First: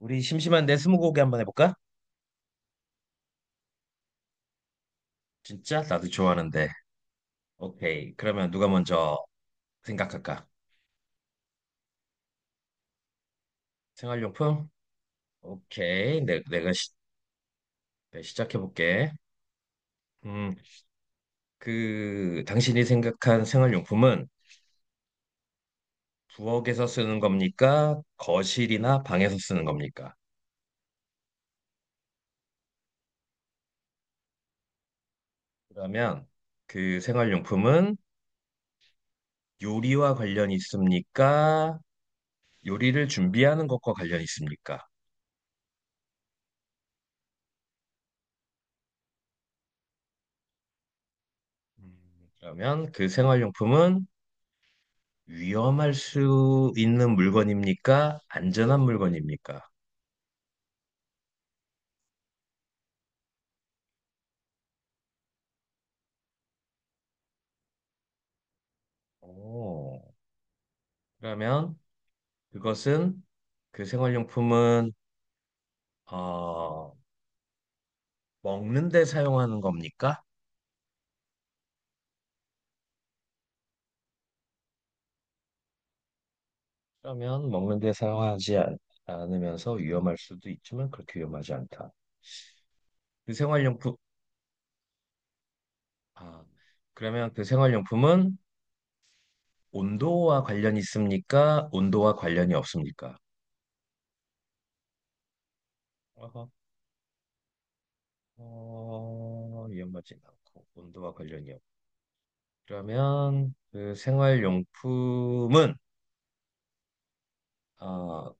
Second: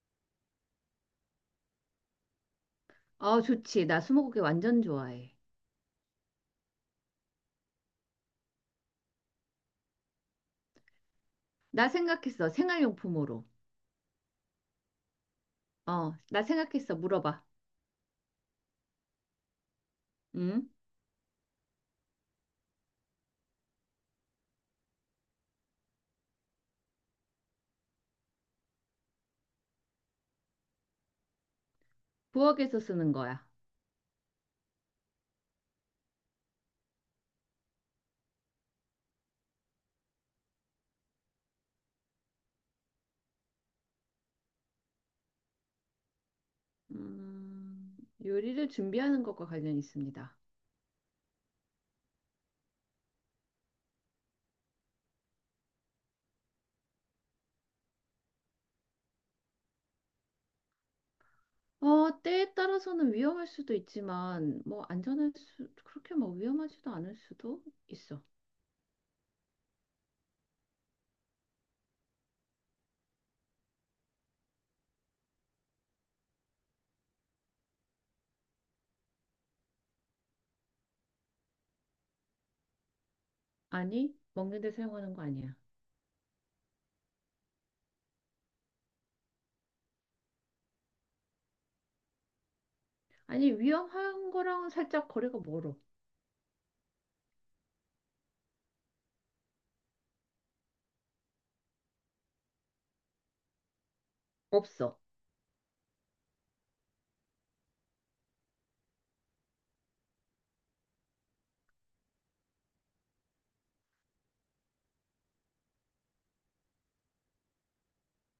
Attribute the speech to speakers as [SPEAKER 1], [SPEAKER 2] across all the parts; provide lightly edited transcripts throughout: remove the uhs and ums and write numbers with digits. [SPEAKER 1] 우리 심심한 내 스무고개 한번 해볼까?
[SPEAKER 2] 좋지. 나 스무고개 완전 좋아해.
[SPEAKER 1] 진짜? 나도 좋아하는데. 오케이. 그러면 누가 먼저 생각할까?
[SPEAKER 2] 나 생각했어. 생활용품으로.
[SPEAKER 1] 생활용품? 오케이. 내,
[SPEAKER 2] 나
[SPEAKER 1] 내가
[SPEAKER 2] 생각했어. 물어봐.
[SPEAKER 1] 작해볼게. 음,
[SPEAKER 2] 응?
[SPEAKER 1] 당신이 생각한 생활용품은 부엌에서 쓰는 겁니까, 거실이나 방에서 쓰는 겁니까?
[SPEAKER 2] 부엌에서 쓰는 거야.
[SPEAKER 1] 그러면 그 생활용품은 요리와 관련이 있습니까? 요리를 준비하는 것과 관련이 있습니까?
[SPEAKER 2] 음, 요리를 준비하는 것과 관련이 있습니다.
[SPEAKER 1] 그러면 그 생활용품은 위험할 수 있는 물건입니까, 안전한 물건입니까?
[SPEAKER 2] 때에 따라서는 위험할 수도 있지만, 뭐, 그렇게 뭐 위험하지도 않을 수도 있어.
[SPEAKER 1] 오, 그러면 그것은, 그 생활용품은, 어, 먹는 데 사용하는 겁니까?
[SPEAKER 2] 아니, 먹는 데 사용하는 거 아니야.
[SPEAKER 1] 그러면 먹는 데 사용하지 않, 않으면서 위험할 수도 있지만 그렇게 위험하지 않다. 그
[SPEAKER 2] 아니,
[SPEAKER 1] 생활용품.
[SPEAKER 2] 위험한 거랑은 살짝 거리가 멀어.
[SPEAKER 1] 아, 그러면 그 생활용품은 온도와 관련이 있습니까, 온도와 관련이 없습니까?
[SPEAKER 2] 없어.
[SPEAKER 1] 어허. 어, 위험하지 않고 온도와 관련이 없. 그러면 그 생활용품은, 어,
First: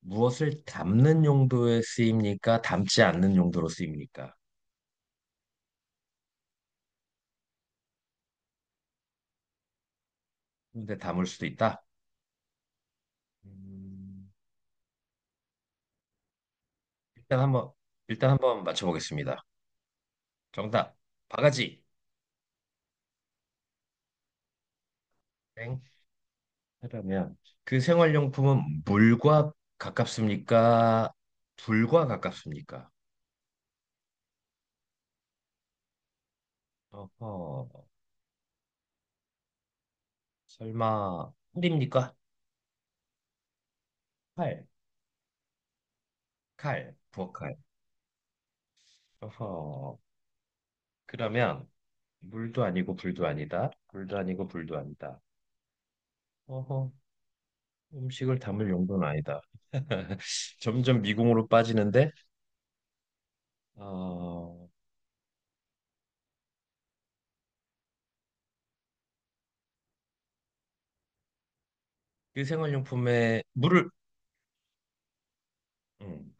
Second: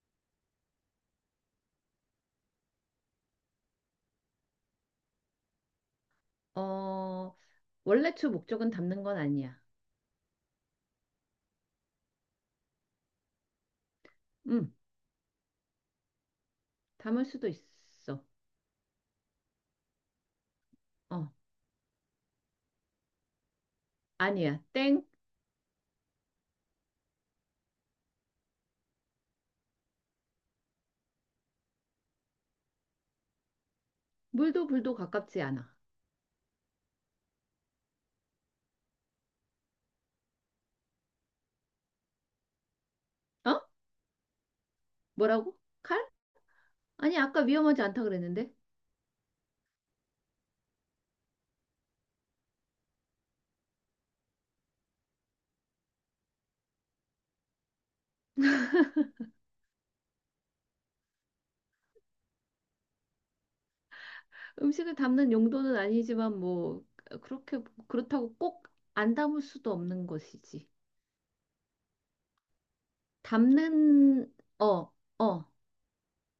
[SPEAKER 1] 무엇을 담는 용도에 쓰입니까, 담지 않는 용도로 쓰입니까?
[SPEAKER 2] 어, 원래 주 목적은 담는 건 아니야.
[SPEAKER 1] 근데 담을 수도 있다. 음,
[SPEAKER 2] 음 담을
[SPEAKER 1] 일단
[SPEAKER 2] 수도
[SPEAKER 1] 한번,
[SPEAKER 2] 있어.
[SPEAKER 1] 일단 한번 맞춰보겠습니다. 정답
[SPEAKER 2] 어.
[SPEAKER 1] 바가지.
[SPEAKER 2] 아니야. 땡.
[SPEAKER 1] 땡. 그러면 그 생활용품은 물과 가깝습니까, 불과 가깝습니까?
[SPEAKER 2] 물도 불도 가깝지 않아.
[SPEAKER 1] 어허, 설마 칼입니까?
[SPEAKER 2] 어?
[SPEAKER 1] 칼,
[SPEAKER 2] 뭐라고? 칼? 아니, 아까
[SPEAKER 1] 부엌칼.
[SPEAKER 2] 위험하지 않다 그랬는데.
[SPEAKER 1] 어허. 그러면 물도 아니고 불도 아니다. 물도 아니고 불도 아니다. 어허, 음식을 담을 용도는 아니다. 점점 미궁으로 빠지는데, 어,
[SPEAKER 2] 음식을 담는 용도는 아니지만 뭐 그렇게 그렇다고 꼭 안 담을 수도 없는 것이지.
[SPEAKER 1] 그 생활용품에 물을,
[SPEAKER 2] 담는 어, 어.
[SPEAKER 1] 음,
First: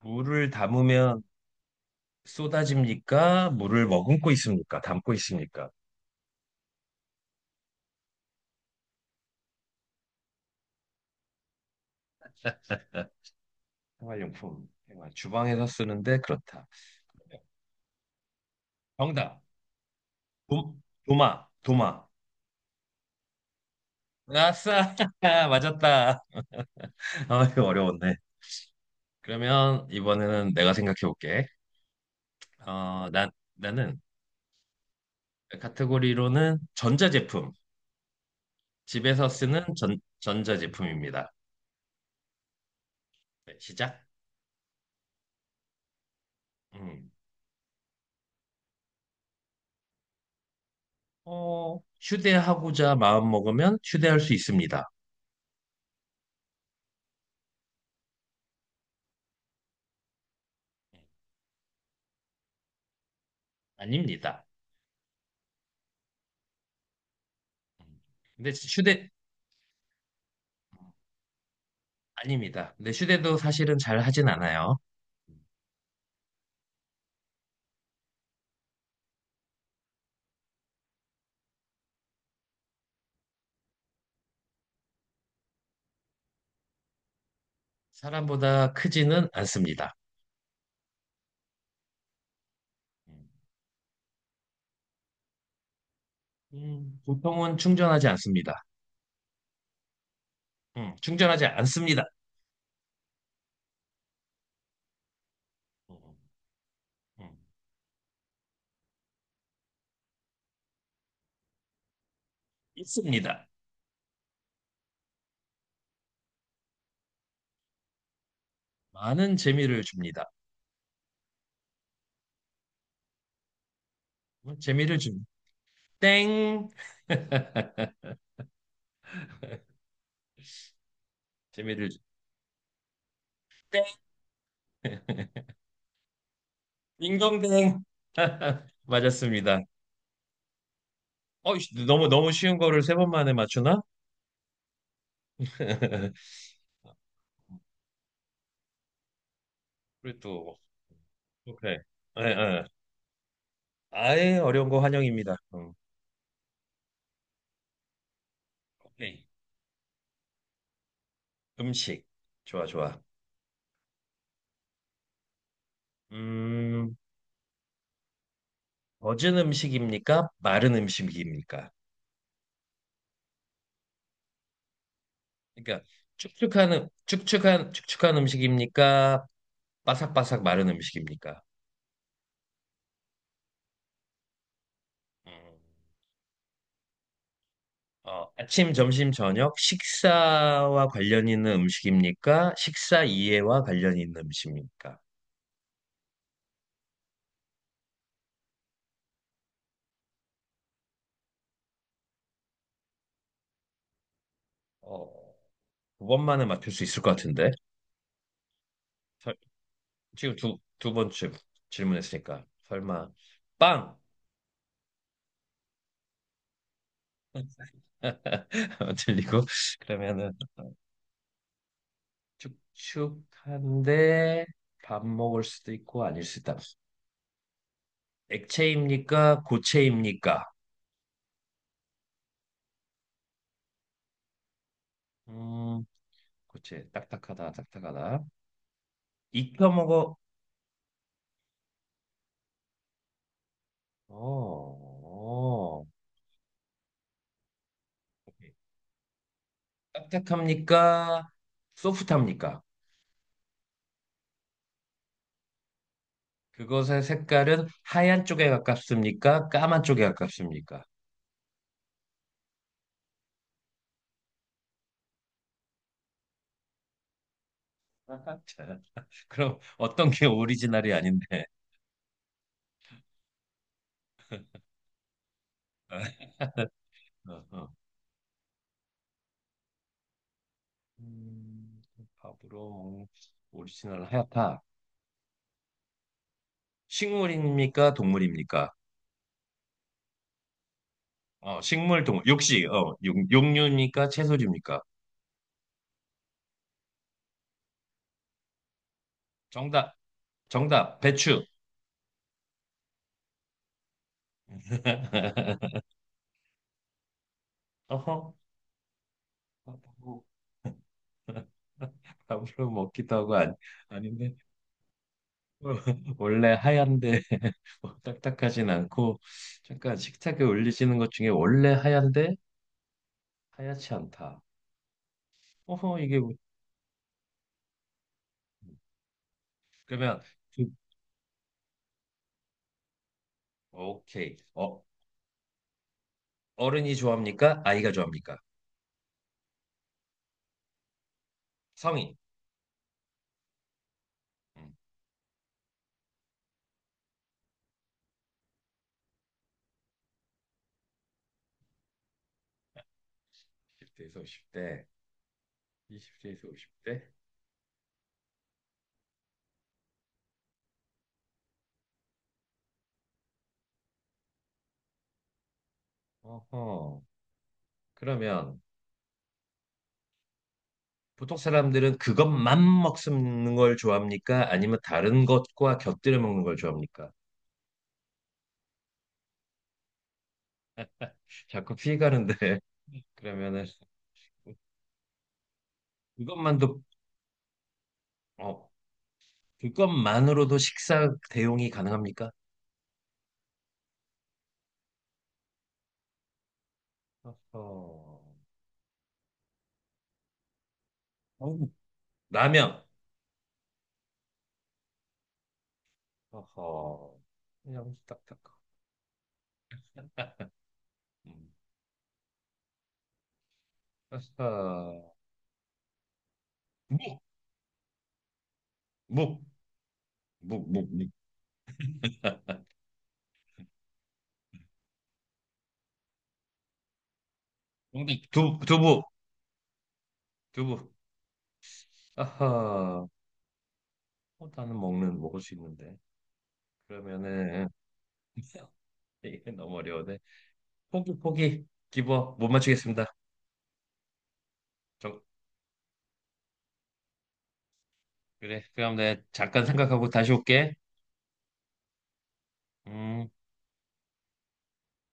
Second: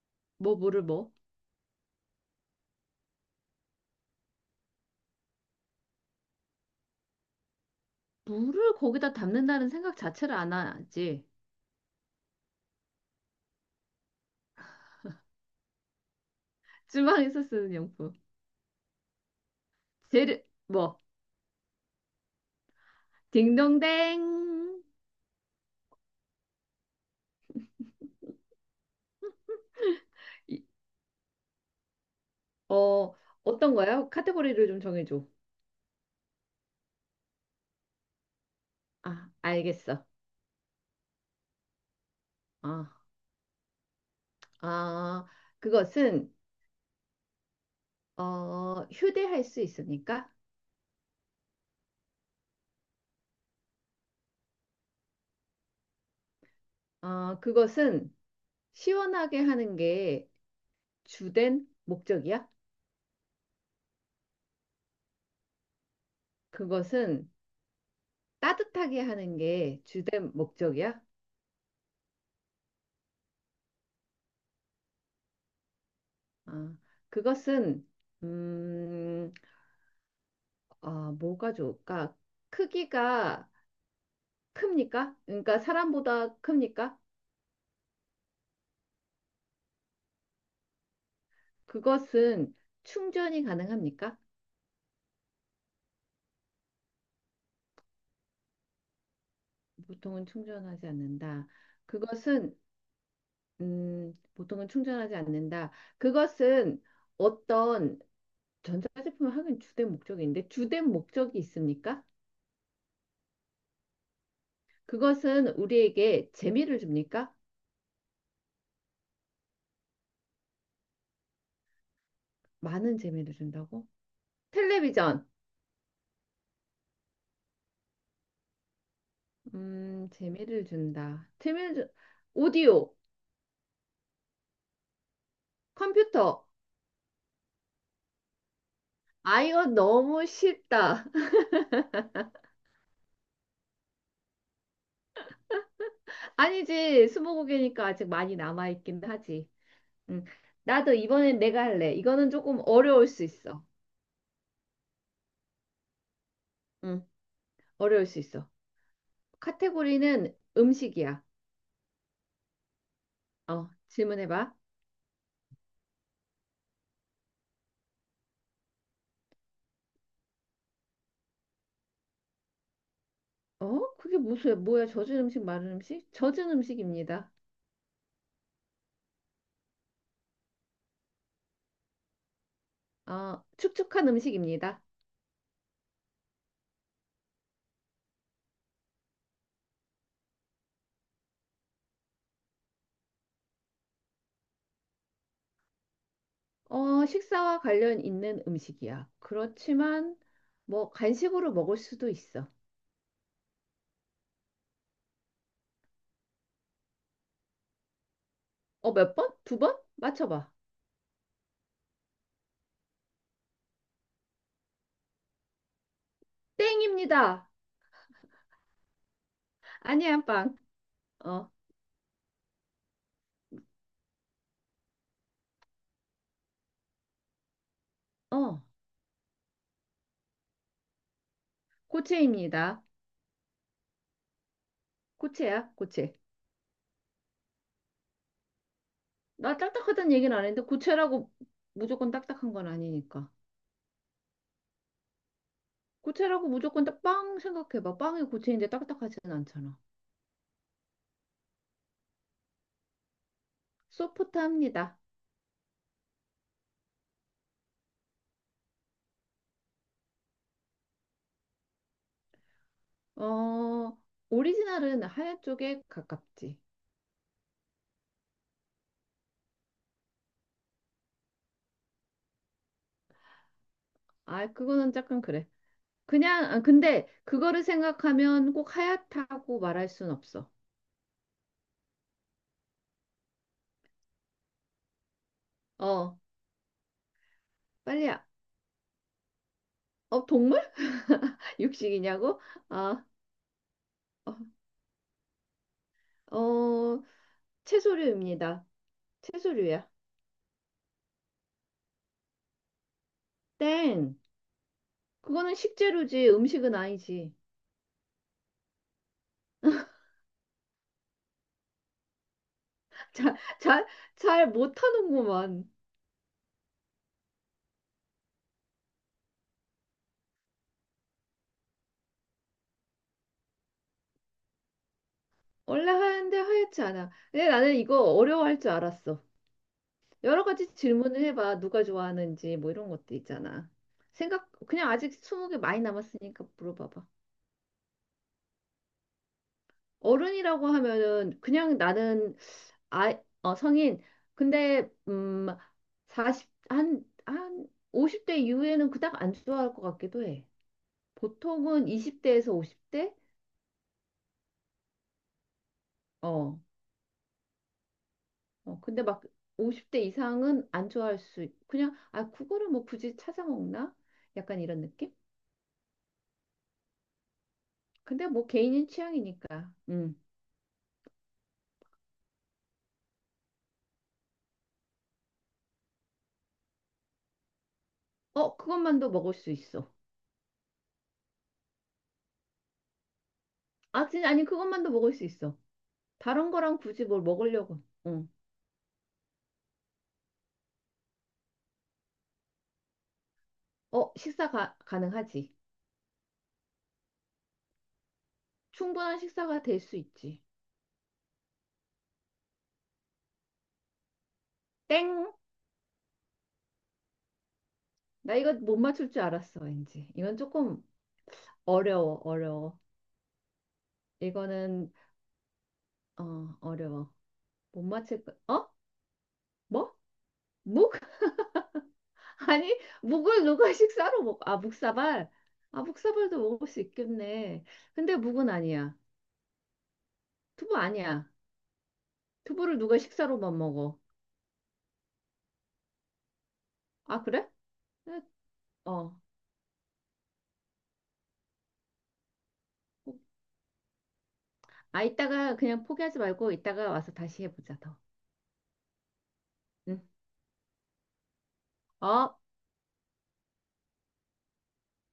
[SPEAKER 1] 물을
[SPEAKER 2] 뭐 물을 뭐?
[SPEAKER 1] 담으면 쏟아집니까? 물을 머금고 있습니까? 담고 있습니까?
[SPEAKER 2] 물을 거기다 담는다는 생각 자체를 안 하지.
[SPEAKER 1] 생활용품. 생활. 주방에서 쓰는데 그렇다.
[SPEAKER 2] 주방에서 쓰는 용품.
[SPEAKER 1] 정답.
[SPEAKER 2] 재료
[SPEAKER 1] 도,
[SPEAKER 2] 뭐
[SPEAKER 1] 도마, 도마.
[SPEAKER 2] 딩동댕.
[SPEAKER 1] 아싸! 맞았다. 아, 이거 어려웠네. 그러면 이번에는
[SPEAKER 2] 이-
[SPEAKER 1] 내가 생각해 볼게. 어,
[SPEAKER 2] 어,
[SPEAKER 1] 나,
[SPEAKER 2] 어떤
[SPEAKER 1] 나는
[SPEAKER 2] 거야? 카테고리를 좀 정해줘.
[SPEAKER 1] 카테고리로는 전자제품. 집에서
[SPEAKER 2] 아,
[SPEAKER 1] 쓰는
[SPEAKER 2] 알겠어.
[SPEAKER 1] 전자제품입니다.
[SPEAKER 2] 어.
[SPEAKER 1] 네, 시작.
[SPEAKER 2] 아, 그것은
[SPEAKER 1] 음.
[SPEAKER 2] 휴대할 수 있습니까?
[SPEAKER 1] 어, 휴대하고자 마음먹으면 휴대할 수 있습니다.
[SPEAKER 2] 그것은 시원하게 하는 게
[SPEAKER 1] 음,
[SPEAKER 2] 주된 목적이야?
[SPEAKER 1] 아닙니다.
[SPEAKER 2] 그것은
[SPEAKER 1] 음. 근데
[SPEAKER 2] 따뜻하게
[SPEAKER 1] 휴대,
[SPEAKER 2] 하는 게 주된 목적이야?
[SPEAKER 1] 아닙니다. 근데 휴대도 사실은 잘 하진 않아요. 음,
[SPEAKER 2] 어, 그것은 음, 뭐가 좋을까? 크기가 큽니까? 그러니까 사람보다 큽니까?
[SPEAKER 1] 사람보다 크지는 않습니다.
[SPEAKER 2] 그것은
[SPEAKER 1] 음,
[SPEAKER 2] 충전이 가능합니까?
[SPEAKER 1] 보통은 충전하지 않습니다.
[SPEAKER 2] 보통은 충전하지
[SPEAKER 1] 충전하지
[SPEAKER 2] 않는다.
[SPEAKER 1] 않습니다.
[SPEAKER 2] 그것은 보통은 충전하지 않는다.
[SPEAKER 1] 음.
[SPEAKER 2] 그것은
[SPEAKER 1] 음.
[SPEAKER 2] 어떤 전자제품을 하긴 주된 목적인데 주된 목적이 있습니까?
[SPEAKER 1] 있습니다.
[SPEAKER 2] 그것은 우리에게 재미를 줍니까?
[SPEAKER 1] 많은 재미를 줍니다.
[SPEAKER 2] 많은 재미를 준다고?
[SPEAKER 1] 재미를 줍
[SPEAKER 2] 텔레비전,
[SPEAKER 1] 땡.
[SPEAKER 2] 재미를 준다. 재미를
[SPEAKER 1] 재미를
[SPEAKER 2] 주...
[SPEAKER 1] 주-
[SPEAKER 2] 오디오,
[SPEAKER 1] 땡.
[SPEAKER 2] 컴퓨터.
[SPEAKER 1] 딩동댕.
[SPEAKER 2] 아,
[SPEAKER 1] 맞았습니다.
[SPEAKER 2] 이거 너무 쉽다.
[SPEAKER 1] 어, 이씨, 너무 너무 쉬운 거를 세 번 만에 맞추나?
[SPEAKER 2] 아니지, 스무고개니까 아직 많이 남아있긴 하지.
[SPEAKER 1] 그리고
[SPEAKER 2] 음,
[SPEAKER 1] 또
[SPEAKER 2] 나도 이번엔 내가
[SPEAKER 1] 오케이. 에,
[SPEAKER 2] 할래. 이거는 조금
[SPEAKER 1] 에.
[SPEAKER 2] 어려울 수 있어.
[SPEAKER 1] 아예 어려운 거 환영입니다. 음.
[SPEAKER 2] 음, 어려울 수 있어.
[SPEAKER 1] 오케이.
[SPEAKER 2] 카테고리는 음식이야.
[SPEAKER 1] 음식. 좋아, 좋아.
[SPEAKER 2] 질문해봐.
[SPEAKER 1] 음, 젖은 음식입니까, 마른 음식입니까?
[SPEAKER 2] 어? 그게 무슨, 뭐야? 젖은 음식, 마른
[SPEAKER 1] 그러니까
[SPEAKER 2] 음식? 젖은 음식입니다.
[SPEAKER 1] 축축한 음식입니까? 바삭바삭 마른 음식입니까?
[SPEAKER 2] 축축한 음식입니다.
[SPEAKER 1] 음. 어, 아침, 점심, 저녁 식사와 관련 있는 음식입니까? 식사 이해와 관련 있는 음식입니까?
[SPEAKER 2] 식사와 관련 있는 음식이야. 그렇지만, 뭐, 간식으로 먹을 수도 있어.
[SPEAKER 1] 어, 두 번만에 맞출 수 있을 것 같은데.
[SPEAKER 2] 몇 번?
[SPEAKER 1] 설-,
[SPEAKER 2] 두 번?
[SPEAKER 1] 지금
[SPEAKER 2] 맞춰봐.
[SPEAKER 1] 두 번쯤 질문했으니까 설마 빵!
[SPEAKER 2] 땡입니다.
[SPEAKER 1] 들리고
[SPEAKER 2] 아니야,
[SPEAKER 1] 그러면은
[SPEAKER 2] 빵. 어,
[SPEAKER 1] 축축한데 밥 먹을 수도 있고 아닐 수도 있다.
[SPEAKER 2] 어,
[SPEAKER 1] 액체입니까, 고체입니까?
[SPEAKER 2] 고체입니다. 고체야,
[SPEAKER 1] 음,
[SPEAKER 2] 고체.
[SPEAKER 1] 고체. 딱딱하다, 딱딱하다.
[SPEAKER 2] 나
[SPEAKER 1] 익혀
[SPEAKER 2] 딱딱하다는
[SPEAKER 1] 먹어.
[SPEAKER 2] 얘기는 안 했는데, 고체라고 무조건 딱딱한 건 아니니까.
[SPEAKER 1] 어, 어.
[SPEAKER 2] 고체라고 무조건 딱 빵 생각해봐. 빵이 고체인데 딱딱하지는 않잖아.
[SPEAKER 1] 딱딱합니까? 소프트합니까?
[SPEAKER 2] 소프트합니다.
[SPEAKER 1] 그것의 색깔은 하얀 쪽에 가깝습니까, 까만 쪽에 가깝습니까?
[SPEAKER 2] 어, 오리지널은 하얀 쪽에 가깝지.
[SPEAKER 1] 아하, 자, 그럼 어떤 게 오리지널이 아닌데?
[SPEAKER 2] 아, 그거는 약간 그래. 그냥, 아, 근데
[SPEAKER 1] 어,
[SPEAKER 2] 그거를
[SPEAKER 1] 어.
[SPEAKER 2] 생각하면 꼭 하얗다고 말할 순 없어.
[SPEAKER 1] 음, 밥으로 먹- 오리지널 하얗다.
[SPEAKER 2] 어,
[SPEAKER 1] 식물입니까,
[SPEAKER 2] 빨리야.
[SPEAKER 1] 동물입니까?
[SPEAKER 2] 어, 동물?
[SPEAKER 1] 어, 식물, 동물.
[SPEAKER 2] 육식이냐고?
[SPEAKER 1] 육식, 어,
[SPEAKER 2] 아,
[SPEAKER 1] 육, 육류입니까, 채소입니까?
[SPEAKER 2] 어, 어, 채소류입니다. 채소류야.
[SPEAKER 1] 정답, 정답, 배추.
[SPEAKER 2] 땡. 그거는 식재료지. 음식은 아니지.
[SPEAKER 1] 어허. 밥으로 먹기도 하고
[SPEAKER 2] 잘
[SPEAKER 1] 아니,
[SPEAKER 2] 잘,
[SPEAKER 1] 아닌데
[SPEAKER 2] 잘 못하는구만.
[SPEAKER 1] 원래 하얀데 뭐 딱딱하진 않고 잠깐 식탁에 올리시는 것 중에 원래 하얀데 하얗지 않다.
[SPEAKER 2] 원래
[SPEAKER 1] 어허.
[SPEAKER 2] 하는데 하얗지 않아. 근데 나는 이거 어려워할 줄 알았어.
[SPEAKER 1] 그러면
[SPEAKER 2] 여러
[SPEAKER 1] 그,
[SPEAKER 2] 가지 질문을 해봐. 누가 좋아하는지 뭐 이런 것도 있잖아.
[SPEAKER 1] 오케이.
[SPEAKER 2] 생각
[SPEAKER 1] 어,
[SPEAKER 2] 그냥 아직 스무 개 많이 남았으니까
[SPEAKER 1] 어른이
[SPEAKER 2] 물어봐봐.
[SPEAKER 1] 좋아합니까, 아이가 좋아합니까?
[SPEAKER 2] 어른이라고 하면은 그냥
[SPEAKER 1] 성인.
[SPEAKER 2] 나는 아, 성인.
[SPEAKER 1] 음,
[SPEAKER 2] 근데 40, 한 50대 이후에는 그닥 안 좋아할 것 같기도 해. 보통은 20대에서 50대?
[SPEAKER 1] 0대에서 50대. 20대에서
[SPEAKER 2] 어,
[SPEAKER 1] 50대.
[SPEAKER 2] 근데 막 50대 이상은 안 좋아할 수, 있- 그냥, 아, 그거를 뭐 굳이 찾아 먹나? 약간 이런 느낌?
[SPEAKER 1] 어허.
[SPEAKER 2] 근데 뭐
[SPEAKER 1] 그러면
[SPEAKER 2] 개인의 취향이니까. 음.
[SPEAKER 1] 보통 사람들은 그것만 먹는 걸 좋아합니까? 아니면 다른 것과 곁들여 먹는 걸 좋아합니까?
[SPEAKER 2] 그것만도 먹을 수 있어.
[SPEAKER 1] 자꾸 피해가는데 그러면은
[SPEAKER 2] 아, 진짜, 아니, 그것만도 먹을 수 있어. 다른 거랑
[SPEAKER 1] 그것만도,
[SPEAKER 2] 굳이 뭘 먹으려고. 응.
[SPEAKER 1] 어, 그것만으로도 식사 대용이 가능합니까?
[SPEAKER 2] 가능하지.
[SPEAKER 1] 어허.
[SPEAKER 2] 충분한 식사가 될 수 있지.
[SPEAKER 1] 어우, 라면.
[SPEAKER 2] 땡!
[SPEAKER 1] 어허. 그냥
[SPEAKER 2] 나
[SPEAKER 1] 딱딱.
[SPEAKER 2] 이거 못 맞출 줄 알았어, 왠지. 이건 조금
[SPEAKER 1] 음.
[SPEAKER 2] 어려워, 어려워. 이거는,
[SPEAKER 1] 어허.
[SPEAKER 2] 어려워.
[SPEAKER 1] 묵,
[SPEAKER 2] 못 맞힐 거, 어?
[SPEAKER 1] 묵,
[SPEAKER 2] 뭐?
[SPEAKER 1] 묵, 묵,
[SPEAKER 2] 묵?
[SPEAKER 1] 묵.
[SPEAKER 2] 아니, 묵을 누가 식사로 먹, 아, 묵사발? 아, 묵사발도 먹을 수 있겠네.
[SPEAKER 1] 묵.
[SPEAKER 2] 근데 묵은 아니야.
[SPEAKER 1] 두부,
[SPEAKER 2] 두부
[SPEAKER 1] 두부.
[SPEAKER 2] 아니야. 두부를 누가
[SPEAKER 1] 아하.
[SPEAKER 2] 식사로만 먹어.
[SPEAKER 1] 어, 나는 먹는 먹을 수 있는데.
[SPEAKER 2] 아, 그래?
[SPEAKER 1] 그러면은
[SPEAKER 2] 응, 어.
[SPEAKER 1] 이게 너무 어려운데. 포기, 포기. 기버 못 맞추겠습니다.
[SPEAKER 2] 아,
[SPEAKER 1] 정,
[SPEAKER 2] 이따가 그냥 포기하지 말고 이따가 와서 다시 해보자, 더.
[SPEAKER 1] 그래. 그럼 내가 잠깐
[SPEAKER 2] 응.
[SPEAKER 1] 생각하고 다시 올게.
[SPEAKER 2] 어?
[SPEAKER 1] 음.